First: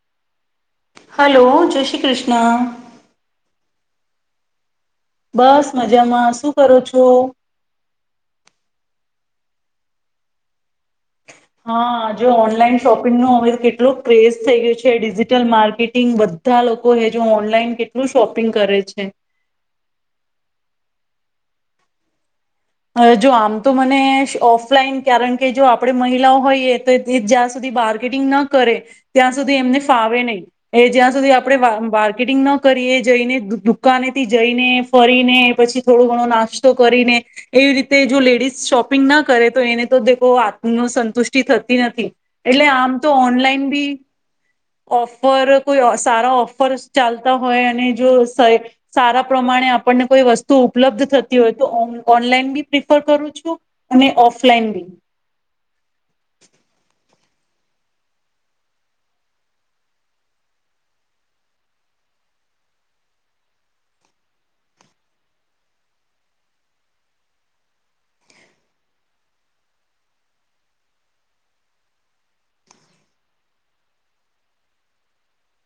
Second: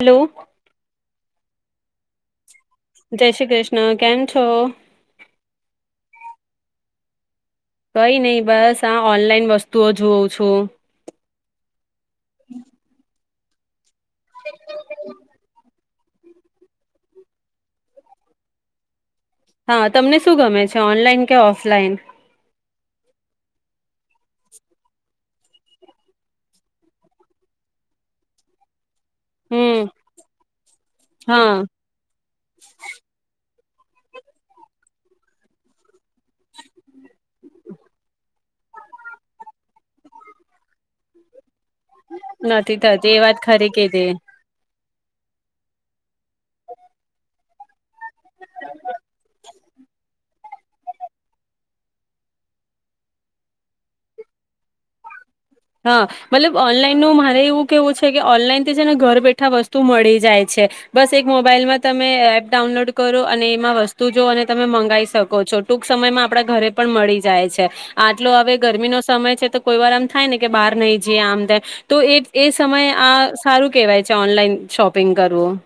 Hello. Hello જય શ્રી કૃષ્ણ. જય શ્રી કૃષ્ણ કેમ છો? બસ મજામાં શું કરો છો? કઈ નહી બસ આ ઓનલાઈન વસ્તુઓ જોઉં છું. હા. જો ઓનલાઈન શોપિંગ ન અવેલેબલ કેટલું ક્રેઝ થઈ ગયું છે ડિજિટલ માર્કેટ માર્કેટિંગ બધા લોકો હે જો ઓનલાઈન કેટલું શોપિંગ કરે છે. હા તમને શું ગમે છે ઓનલાઈન કે ઓફલાઈન? જો આમ તો મને ઓફલાઈન કારણ કે જો આપણે મહિલાઓ હોઈએ તો જ્યાં સુધી માર્કેટિંગ ન કરે ત્યાં સુધી હમ એમને ફાવે નહીં એ જ્યાં સુધી હા આપણે માર્કેટિંગ ન કરીએ જઈને દુ દુકાને થી જઈને ફરીને પછી થોડો ઘણો નાસ્તો કરીને એવી રીતે જો લેડીઝ શોપિંગ ના કરે તો એને તો દેખો આત્મ સંતુષ્ટિ થત નથી એટલે નથી આમ તો થતી એ વાત ઓનલાઈન ખરી બી કીધી ઓફર કોઈ સારા ઓફર ચાલતા હોય અને જો સારા પ્રમાણે આપ આપણને કોઈ વસ્તુ ઉપલબ્ધ થતી હોય, તો ઓન. ઓનલાઈન બી પ્રિફર કરું છું અને ઓફલાઈન બી. હા મતલબ ઓનલાઈનનું મારે એવું કેવું છે કે ઓનલાઈન છે ને ઘર બેઠા વસ્તુ મળી જાય છે બસ એક મોબાઈલમાં તમે એપ ડાઉનલોડ કરો અને એમાં વસ્તુ જો અને તમે મંગાવી શકો છો ટૂંક સમયમાં આપડા ઘરે પણ મળી જાય છે આટલો હવે ગરમીનો સમય છે તો કોઈ વાર આમ. થાય ને કે બહાર નહી જઈએ આમ થાય તો એ એ સમય આ સારું કેહેવાય છે ઓનલાઈન શોપિંગ કરવું.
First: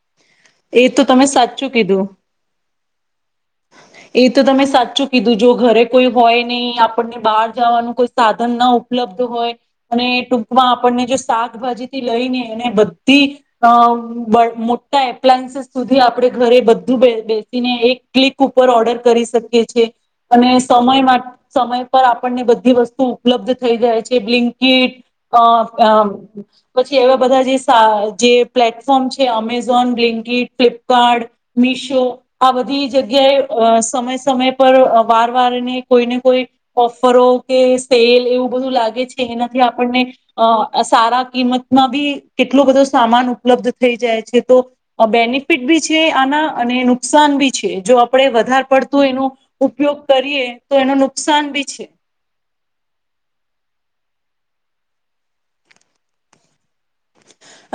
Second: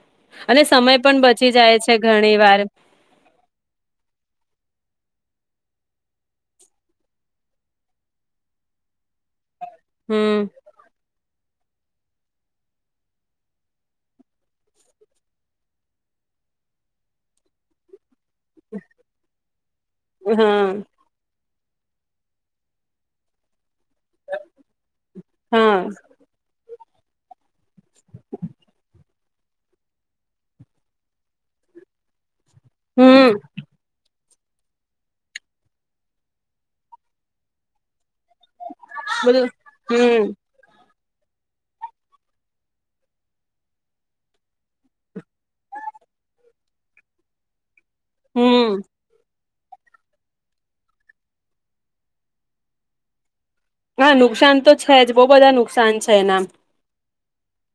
અને એ સમય તો પણ તમે બચી સાચું જાય છે કીધું ઘણી વાર. એ તો તમે સાચું કીધું જો ઘરે કોઈ હોય નહી આપણને બહાર જવાનું કોઈ સાધન ના. હમ ઉપલબ્ધ શાકભાજી થી લઈને એને બધી અ મોટા એપ્લાયન્સીસ સુધી આપણે ઘરે બધું બેસીને એક. કુકર ઓર્ડર કરી શકીએ છ છેએ અને હા સમય માટે. સમય પર આપણને બધી વસ્તુ ઉપલબ્ધ. થઈ જાય છે બ્લીનંકીટ અ હા અ. પછી એવા બધા જે જે પ્લેટફોર્મ છે અમેઝોન બ્લિંકીડ ફ્લિપકાર્ટ મીશો આ બધી. હમ આ સમય. સમય પર વાર વારને કોઈ ને કોઈ ઓફરો કે સેલ. એવું બધું લાગે છે બધું એનાથી આપણને. હમ સારા કિંમતમાં બી કેટલો બધો સામાન ઉપલબ્ધ થઈ જાય છે તો બેનિફિટ બી છે આના અને નુકસાન બી છે. જો આપણે વધારે હમ પડતુંય એનું. ઉપયોગ કરીએ તો એનું નુકસાન બી છે. હા નુકસાન તો છે જ બહુ બધા નુકસાન છે એનામ.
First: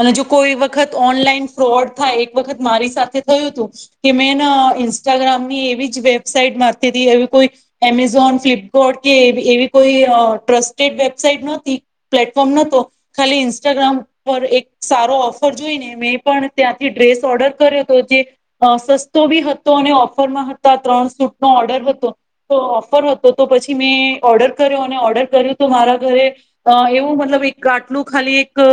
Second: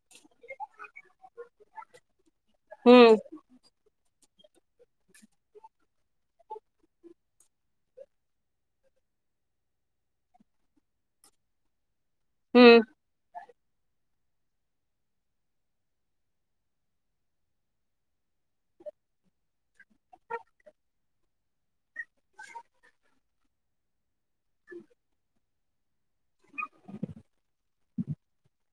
અને જો કોઈ વખત ઓનલાઈન ફ્રોડ થાય એક. એક વખત મારી હમ સાથે થયું હતું. કે મેં ને ઇન્સ્ટાગ્રામ ની એવી જ વેબસાાઈટ માતી એવી કોઈ એમેઝોન ફ્લિપકારટ કે એવી કોઈ ટ્રસ્ટેડ વેબસાાઈટ નહોતી. પ્લેટફોર્મ હમ નહોતો ખાલી. ઈન્સ્ટાગ્રામ. પર એક સારો ઓફર જોઈને મેં પણ ત્યાંથી ડ્રેસ ઓર્ડર કર્યો હતો જે સસ્તો બી હતો અને ઓફરમાં હતા ત્રણ સૂટ નો ઓર્ડર હતો તો ઓફર હતો તો પછી મેં. ઓર્ડર કર્યો અને ઓર્ડર કર્યું. તો મારા ઘરે અ એવું મતલબ એક આટલું ખાલી એક.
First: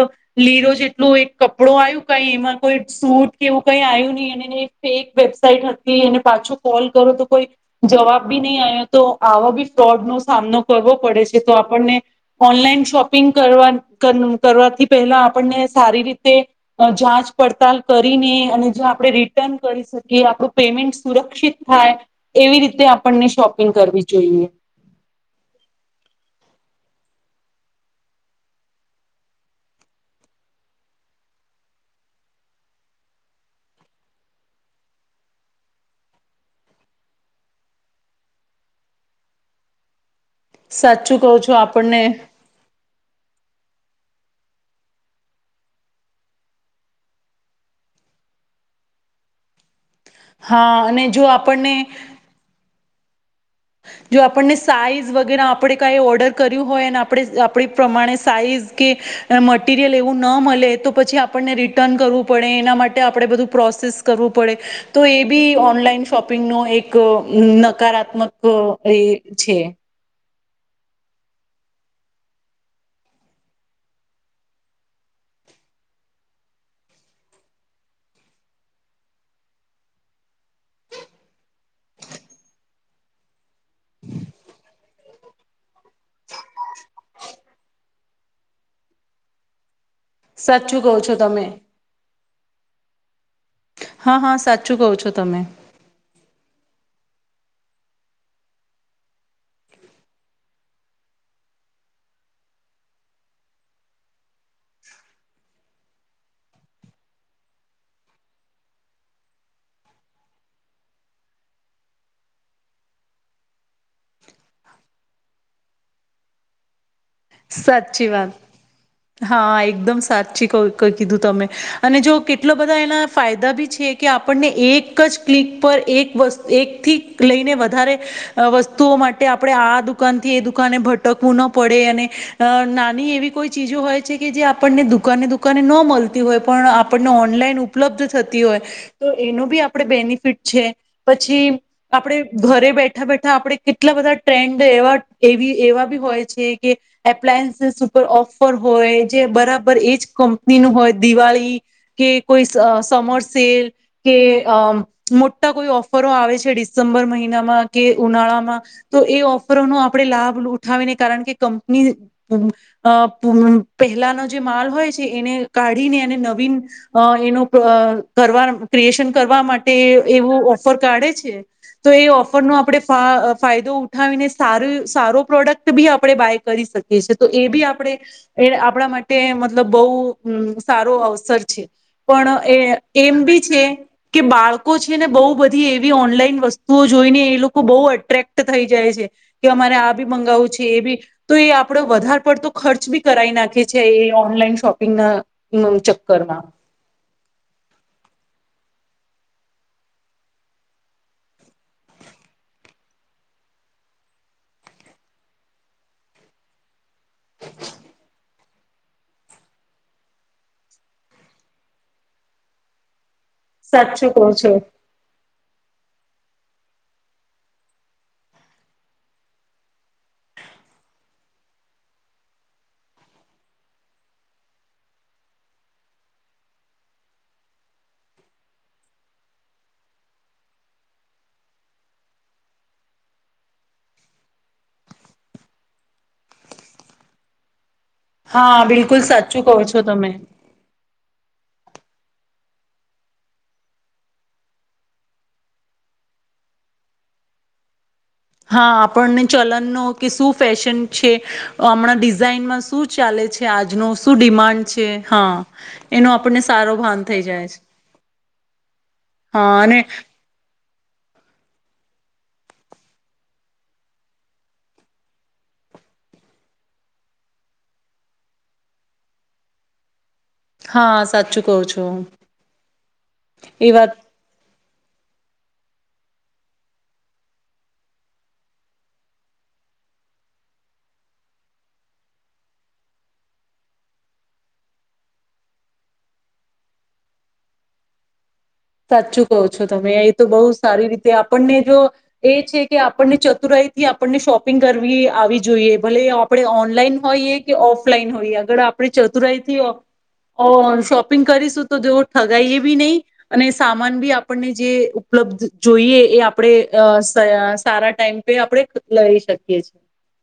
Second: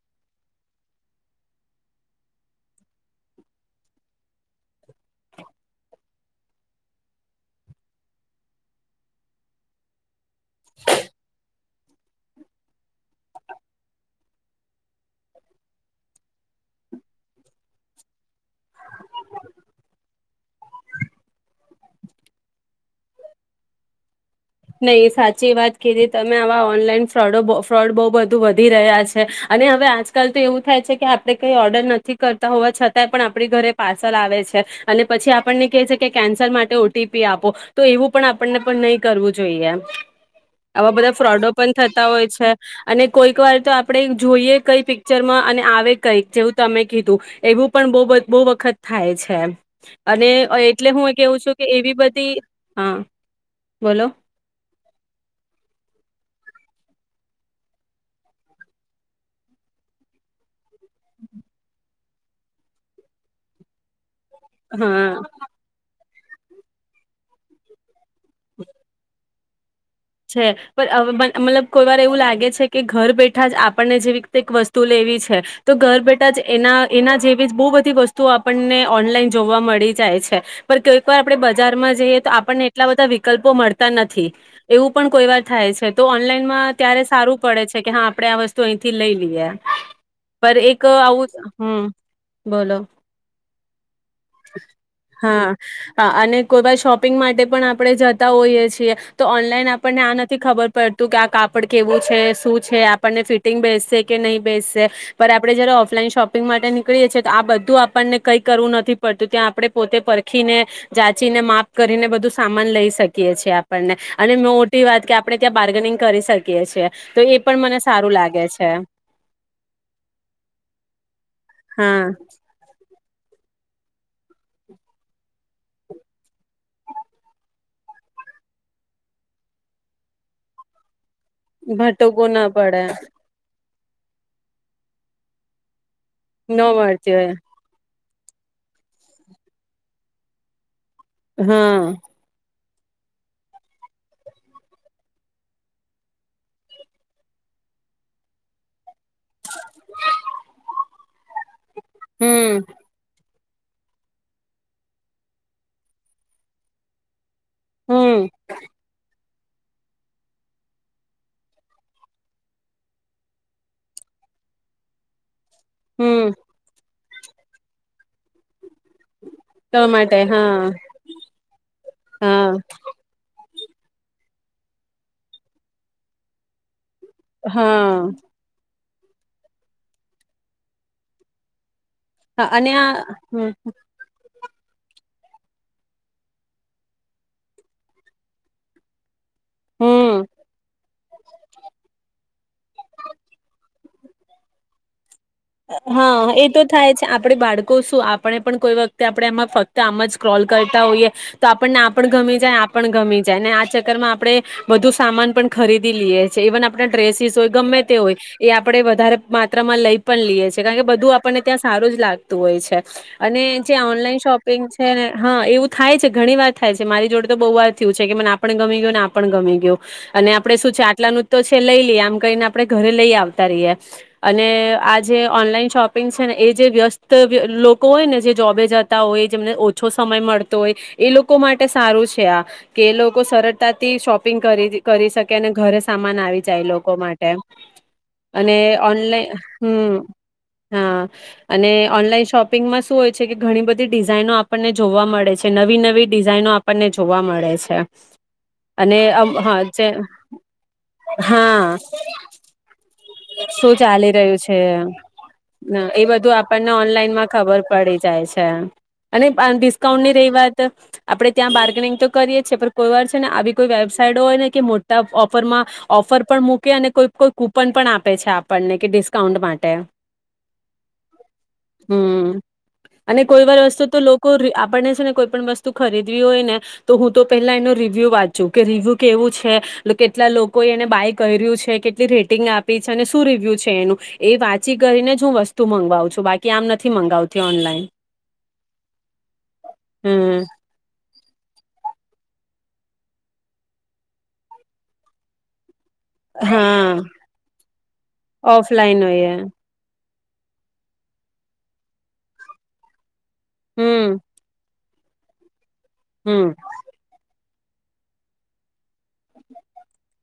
લીરો જેટલોું એક કપડો આવ્યું કઈ એમાં કોઈ સૂટ કેવું કઈ આવ્યું નહી એ ફેક વેબસાઇટ હતી એને પાછો કોલ કરો તો કોઈ જવાબ બી નહી આવ્યો તો આવા બી ફ્રોડ નો. સામનો કરવો પડે છે તો. આપને ઓનલાઈન શોપિંગ કરવા કરવાથી. પહેલા આપણને સારી રીતે જાચ પડતાલ કરીને અને જે આપણે રિટર્ન કરી શકીએ આપણું પેમેન્ટ સુરક્ષિત થાય એવી રીતે આપણને શોપિંગ કરવી છે. નહી સાચી વાત કીધી તમે આવા. ઓનલાઈન ફ્રોડો ફ્રોડ બહુ બધું વધી રહ્યા છે અને હવે આજકાલ તો એવું થાય છે કે આપણે કઈ ઓર્ડર નથી કરતા હોવા છતાંય પણ આપણી ઘરે પાર્સલ આવે છે અને પછી આપણને કહે છે કે કેન્સલ માટે ઓટીપી આપો તો એવું પણ આપણને પણ નહીં કરવું. જોઈએમ. આવા બધા સાચું કહો ફ્રોડો છો પણ આપણને થતા હોય છે અને. કોઈક વાર તો આપણે જોઈએ કઈ પિક્ચર માં અને આવે કઈક જેવું તમે કીધું એવું પણ બ બહુ વખત થાય છે. અને હા એટલે અને હું જો કેવું છું કે આપણને એવી બધી હાં. જો આપણને સાઈઝ વગેરે આપણે કાંઈ ઓર્ડર કર્યું હોય અને આપણે આપણી પ્રમાણે સાઈઝ કે મટીરિયલ એવું ન મલે તો પછી આપણને રિટર્ન કરવું પડે એના માટે આપણે બધું પ્રોસેસ કરવું પડે તો હા એ બી ઓનલાઈન શોપ શોપિંગ નો એક નકારાત્મક હ એ છે. છે પર હવે મ મતલબ કોઈ વાર એવું લાગે છે કે, ઘર બેઠા જ આપણને જેવી રીતે વસ્તુ લેવી છે તો ઘર બેઠા જ એના એના જેવી જ બહુ બધી વસ્તુઓ આપણને ઓનલાઈન જોવા મળી જાય છે, પણ કોઈક વાર આપણને બજારમાં જઈએ તો આપણને એટલા બધા વિકલ્પો મળ તા નથી. એવું પણ કોઈ વાર થાય છે, તો ઓનલાઈનમાં ત્યારે સારું પડે છે કે હા આપણે આ વસ્તુ અહીંથી લઈ લીએ. પર સાચું એક કહો છો આવું તમે હમ્મ. બોલો. હા હા સાચું કહો છો તમે હા અને કોઈ વાર શોપિંગ માટે પણ આપણે જતા હોઈએ છીએ તો ઓ નલાઈન આપણને આ નથી ખબર પડતું કે, આ કાપડ કેવું છે શું છે, આપણને ફિટિંગ બેસશે કે નહીં બેસશે પર આપણે જારે ઓફલાઈન શોપિંગ માટે નીકળીએ છીએ તો આ બધું આપણને કઈ કરવું નથી પડતું ત્યાં આપણે પોતે પરખીને જાચીને માફ કરીને બધું સામાન લઈ શકીએ છીએ આપણને અને મોટી વાત કે આપણે ત્યાં બાર્ગનિંગ કરી શકીએ છીએ. તો એ પણ મને સાચી સારું વાત લાગે છે હા એકદમ સાચી ક કીધું તમે અને હા જો કેટલા બધા એના ફાયદા બી છે કે, આપણને એક જ ક્લિક પર એક એકથી લઈને વધારે વસ્તુઓ માટે આપણે આ દુકાનથી એ દુકાને ભ ટકવું ના પડે અને ભટકવું ના પડે નાની એવી કોઈ ચીજો હોય છે કે જે આપણને દુકાને દુકાને ન મલ તી હોય ન પણ આપણને મળતી હોય ઓનલાઈન ઉપલબ્ધ થતી હોય તો એનો બી આપણે બેનિફિટ છે. પછી હા આપણે ઘરે બે બેઠા બેઠા આપણે કેટલા બધા ટ્રેન્ડ એવા એવી એવા બી હોય છે કે એપ્લાયન્સીસ ઉપર ઓફર હોય જે બરાબર એજ કંપની નું હોય દિવાળી કે કોઈ સ હમ સમરસ સેલ‌ કે અ મોટા કોઈ ઓફરો આવે છે ડિસેમ્બર મહિ નામાં કે હમ ઉનાળા માં તો એ ઓ ફરનો આપણે લાભ લૂઠાવીને કારણ કે કં [unintelligible] નીપહેલાનો જે માલ કાઢીને હમ અને નવીન અ એનું ક કરવા ક્રિએશન કરવા માટે ટમાટે એવું હા ઓફર કાઢે છે તો એ ઓફર હા નો આપડે ફાઅ ફાયદો ઉઠાવીને સાર સારો પ્રોડક્ટ બી આપે બાાયક કરી શકે તો એ બી આપણે એ આપણા માટે તે મતલબ બહુ સારો અવસર છે હા પણ એ અને આ એમ બી હમ છે કે બાળકો લોકો છે ને બહુ બધી એવી ઓનલાઈન વસ્તુઓ જોઈને એ લોકો બહુ અટ્રેક્ટ થઈ જાય છે કે અમારે આ બી હમ મંગાવું છે એ બી આપડો વધારે પડતો ખર્ચ બી કરાવ નાખી છે એ ઓનલાઈન શોપિંગ ના હા એ તો થાય છે, આપડે બાળકો શું આપ આપણે પણ કોઈ વખતે આપણે આમાં ફક્ત આમ જ ક્રોલ કરતા હોઈએ તો આપણને આ ગમી જાય આ ગમી જાય આ ચક્કરમાં આપણે વધુ સામાન પણ ખરીદી લઈએ છએ ઇવન આપણા ડ્રેસીસ હોય ગમે તે હોય એ આપણે વધારે માત્રામાં લઈ પણ લઈએ છે કારણ કે બધું આપણને ત્યાં સારું જ લાગતું હોય છે અને જે સાચું ઓનલાઈન કહો છો શોપિંગ છે ને હા, એવું થાય છે ઘણી વાર થાય છે મારી જોડે તો બહુ વાર થયું છે કે મને આપને ગમી ગયું ને આપણ ગમી ગયું અને આપડે શું છે આટલા નુ જ તો છે લઈ લઈએ આમ કહીને આપણે ઘરે લઈ આવતા રહીએ અને જે ઓનલાઈન શોપિંગ છે ને એ જે વ્યસ્ત લોકો હોય ને જે જોબે જતા હોય જેમને ઓછો સમય મળતો હોય એ લોકો માટે સારું છે આ કે એ લોકો સરળતાથી શોપિંગ કરી શકે અને ઘરે સામાન આવી જાય એ લોકો માટે અને હા બિલકુલ ઓનલાઈન સાચું કહો છો છો હમ તમે અને ઓનલાઈન શોપિંગમાં શું હોય છે કે ઘણી બધી ડિઝાઇનો આપણને જોવા મળે છે નવી નવી ડિઝાઇનો આપણને જોવા મળે છે હા, અને આપણને અમ હા ચલનનો જે કે શું ફેશન છે હા હમણાં ડિઝાઇનમાં શું ચાલે છે શું આજનો ચાલી રહ્યું છે ડિમાન્ડ હા એ એનો બધું આપણને સારો ભાન થઈ ઓનલાઈનમાં જાય છે ખબર પડી જાય છે અને હા અને ડિસ્કાઉન્ટની રહી વાત આપણે ત્યાં બાર્ગેનિંગ તો કરીએ પણ કોઈ વાર છે ને આવી કોઈ વેબસાઈટ હોય ને કે મોટા ઓફરમાં ઓફર પણ મૂકે અને કોઈ કોઈ કુપન પણ આપે આપે છે આપણને કે ડિસ્કાઉન્ટ માટે હા સાચું કહો છો હમ, અને કોઈ વાર એ વસ્તુ વાત તો લોકો આપને છે ને કોઈ પણ વસ્તુ ખરીદવી હોય ને તો હું તો પેલા એનો રિવ્યુ વાંચુ કે રિવ્યુ કેવું છે કેટલા લોકો એને બાય કર્યું છે કેટલી રેટિંગ આપે શું રિવ્યુ છે એનું એ વાંચી કરીને જ હું વસ્તુ મંગાવું છું બાકી આમ નથી મંગાવતી ઓનલાઈન સાચું કહો છો તમે એ તો બહુ હમ સારી રીતે આપણને જો એ છે કે આપણને ચતુરાઈ થી આપણને શોપિંગ કરવી આવી જોઈએ ભલે આપણે હા ઓનલાઈન હોઈએ કે ઓફલાઈન હોઈએ અગર આપણે ઓફલાઈન હોય એ. ચતુરાઈથી ઓ શોપિંગ કરીશું તો જોવ ઠગાવ એ બી નહી અને સામાન બી હમ આપણને જે ઉપલબ્ધ જોઈએ એ હમ આપણેે અ સારા ટાઈમ પે આપણે લઈ શકીએ છીએ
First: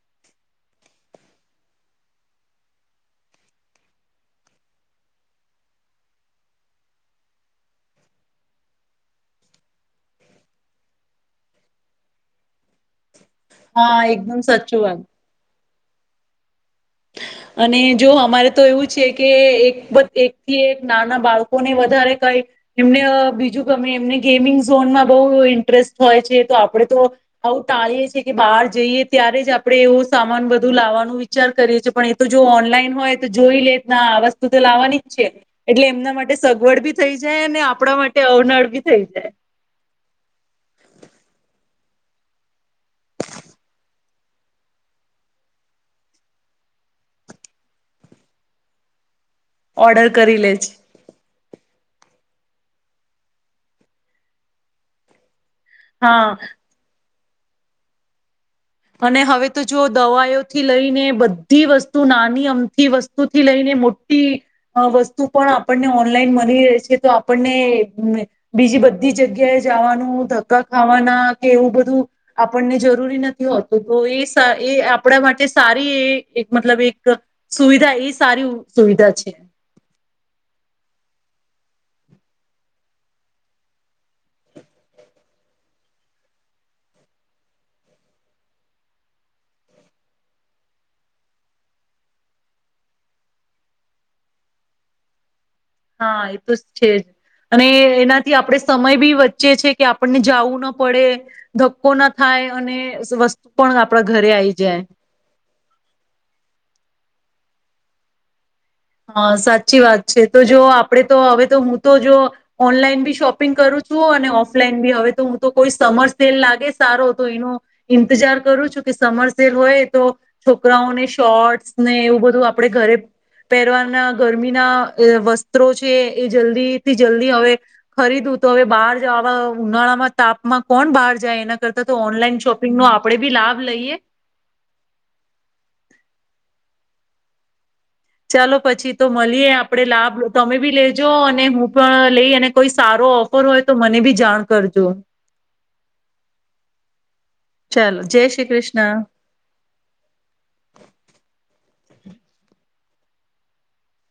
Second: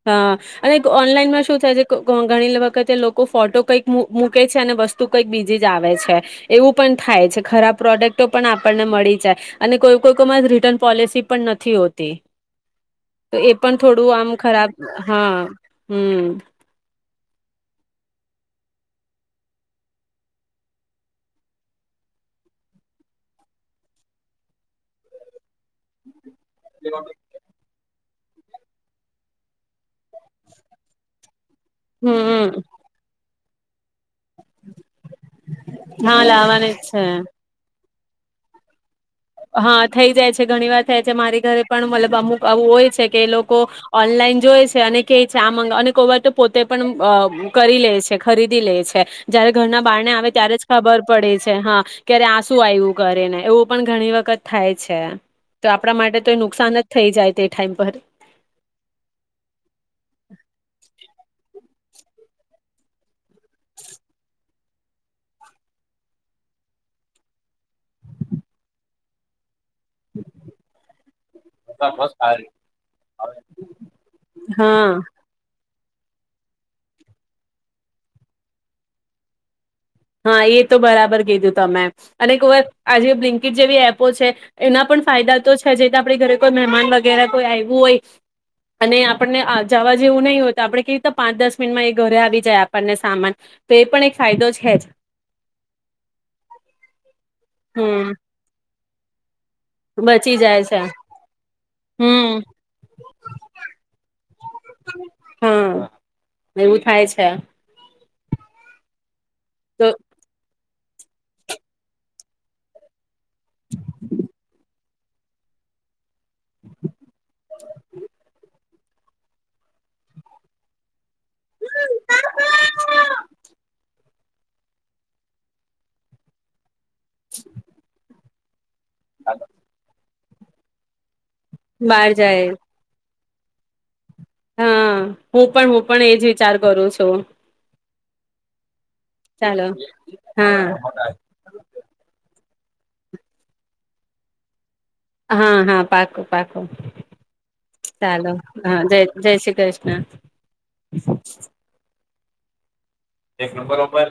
હા, અને ઓનલાઈનમાં શું થાય છે ઘણી વખતે લોકો ફોટો કંઈક મૂકે છે અને વસ્તુ કંઈક બીજી જ આવે છે એવું પણ થાય છે ખરાબ પ્રોડક્ટો પણ આપણને મળી જાય અને કોઈ કોઈમાં જ રિટર્ન પોલિસી પણ નથી હોતી તો એ પણ હા થોડું આમ એકદમ ખરાબ સાચું વાત. હા. હમ. અને જો અમારે તો એવું છે કે એક એકથી એક નાના બાળકોને વધારે કઈ એમને બીજું ગમે એમને ગેમિંગ ઝોનમાં બહુ ઇન્ટરેસ્ટ હોય છે. તો આપડે તો. ટાળીએ છી કે બહાર જઈએ ત્યારે જ આપડે એવું સામાન બધું લાવવાનું વિચાર. કરીી પણ એ તો જો હમ ઓનલાઈન હોય. જોઈ લે ના. વતુ તો લાવવાની જ છે એટલે એમના હા માટે લાવવાની જ સગવડ બી છે થઈ જાય અનેને આપણા માટે... તે અવનળ બી થઈ જાય. હા થઈ જાય છે ઘણી વાર થાય છે મારી ઘરે પણ મતલબ અમુક આવું હોય છે કે એ લોકો ઓનલાઈન જોય છે અને કે છે આ અને કોઈ વાર તો પોતે પણ કરી લે છે ખરીદી લે છે. જયારે ઘરના બહાર ઓર્ડર ને આવે કરી લે ત્યારે જ છે ખબર પડે. હા ક્યારે આસું આવ્યું કરે ને એવું પણ ઘણી વખત. વત થાય છે. તો આપણા માટે હા તો નુકસાન જ થઈ જાય. તે ટાઈમ પર. અને હવે તો જો દવાઓ થી લઈને બ. ી વસ્તુ નાની અમથી વસ્તુ થી લઈને મોટી વસ્તુ પણ આપણને ઓનલાઈન મળી રહે છે તો આપણને બીજી બધી જગ્યાએ. જવાનું ધક્કા ખાવાના કે એવું બધું આપણને જરૂરી નથી. હતું તો એ એ હા આપણા માટે. સારી એ એક મતલબ એક સુવિધા એ સારી સુવિધા છે. હા એ તો બરાબર કીધું તમે અને આજે બ્લિંકટ જેવી એપો છે એના પણ ફાયદા તો છે જે તો આપણે ઘરે કોઈ મહેમાન વગેરે કોઈ આવું હોય અને આપણને જવા જેવું નહીં હોય તો આપણે કી પાંચ દસ મિનિટમાં એ ઘરે આવી જાય આપણને સામાન તો એ પણ એક ફાયદો છે જ. હા એ તો છે જ અને હમ એનાથી આપણે. સમય બી વચ્ચે. ચે છે કે આપણને બચી જવું જાય ના છે પડે ધક્કો ના હમ થાય અને વસ્તુ પણ આપણા ઘરે આવી જાય. હા એવું થાય છે. હા સાચી તો વાત છે તો જો. આપડે તો હવે તો હું તો જો ઓનલાઈન બી શોપ. પિંગ કરું છું અને ઓફલાઈન બી હવે. તો હું તો કોઈ સમર સેલ લાગે સારો તો એનો ઈંતજાર કરું છું કે સમર સેલ હોય તો છોકરાઓને શોર્ટ્સ ને એવું બધું આપડ ઘરે. પહેરવાના ગરમીના વસ્ત્રો છે એ જલ્દી. થી જલ્દી હવે ખરીદ. બહાર જાવા ઉનાળામાં. તાપ માં કોણ બહાર જાય એના કરતા બહાર ઓનલાઈન જાય શોપિંગ નો આપડે ભી લાભ લઈએ હા તો ચાલો પછી તો મલીએ આપડે લાભ, તમે બી હા લેજો અને હું પણ લઈ અને કોઈ સારો ઓફર હોય તો મને બી જાણ કર હા હા પાકું પાકુ જય ચાલો, શ્રી હા, કૃષ્ણ જય જય શ્રી કૃષ્ણ. એ પણ બરોબર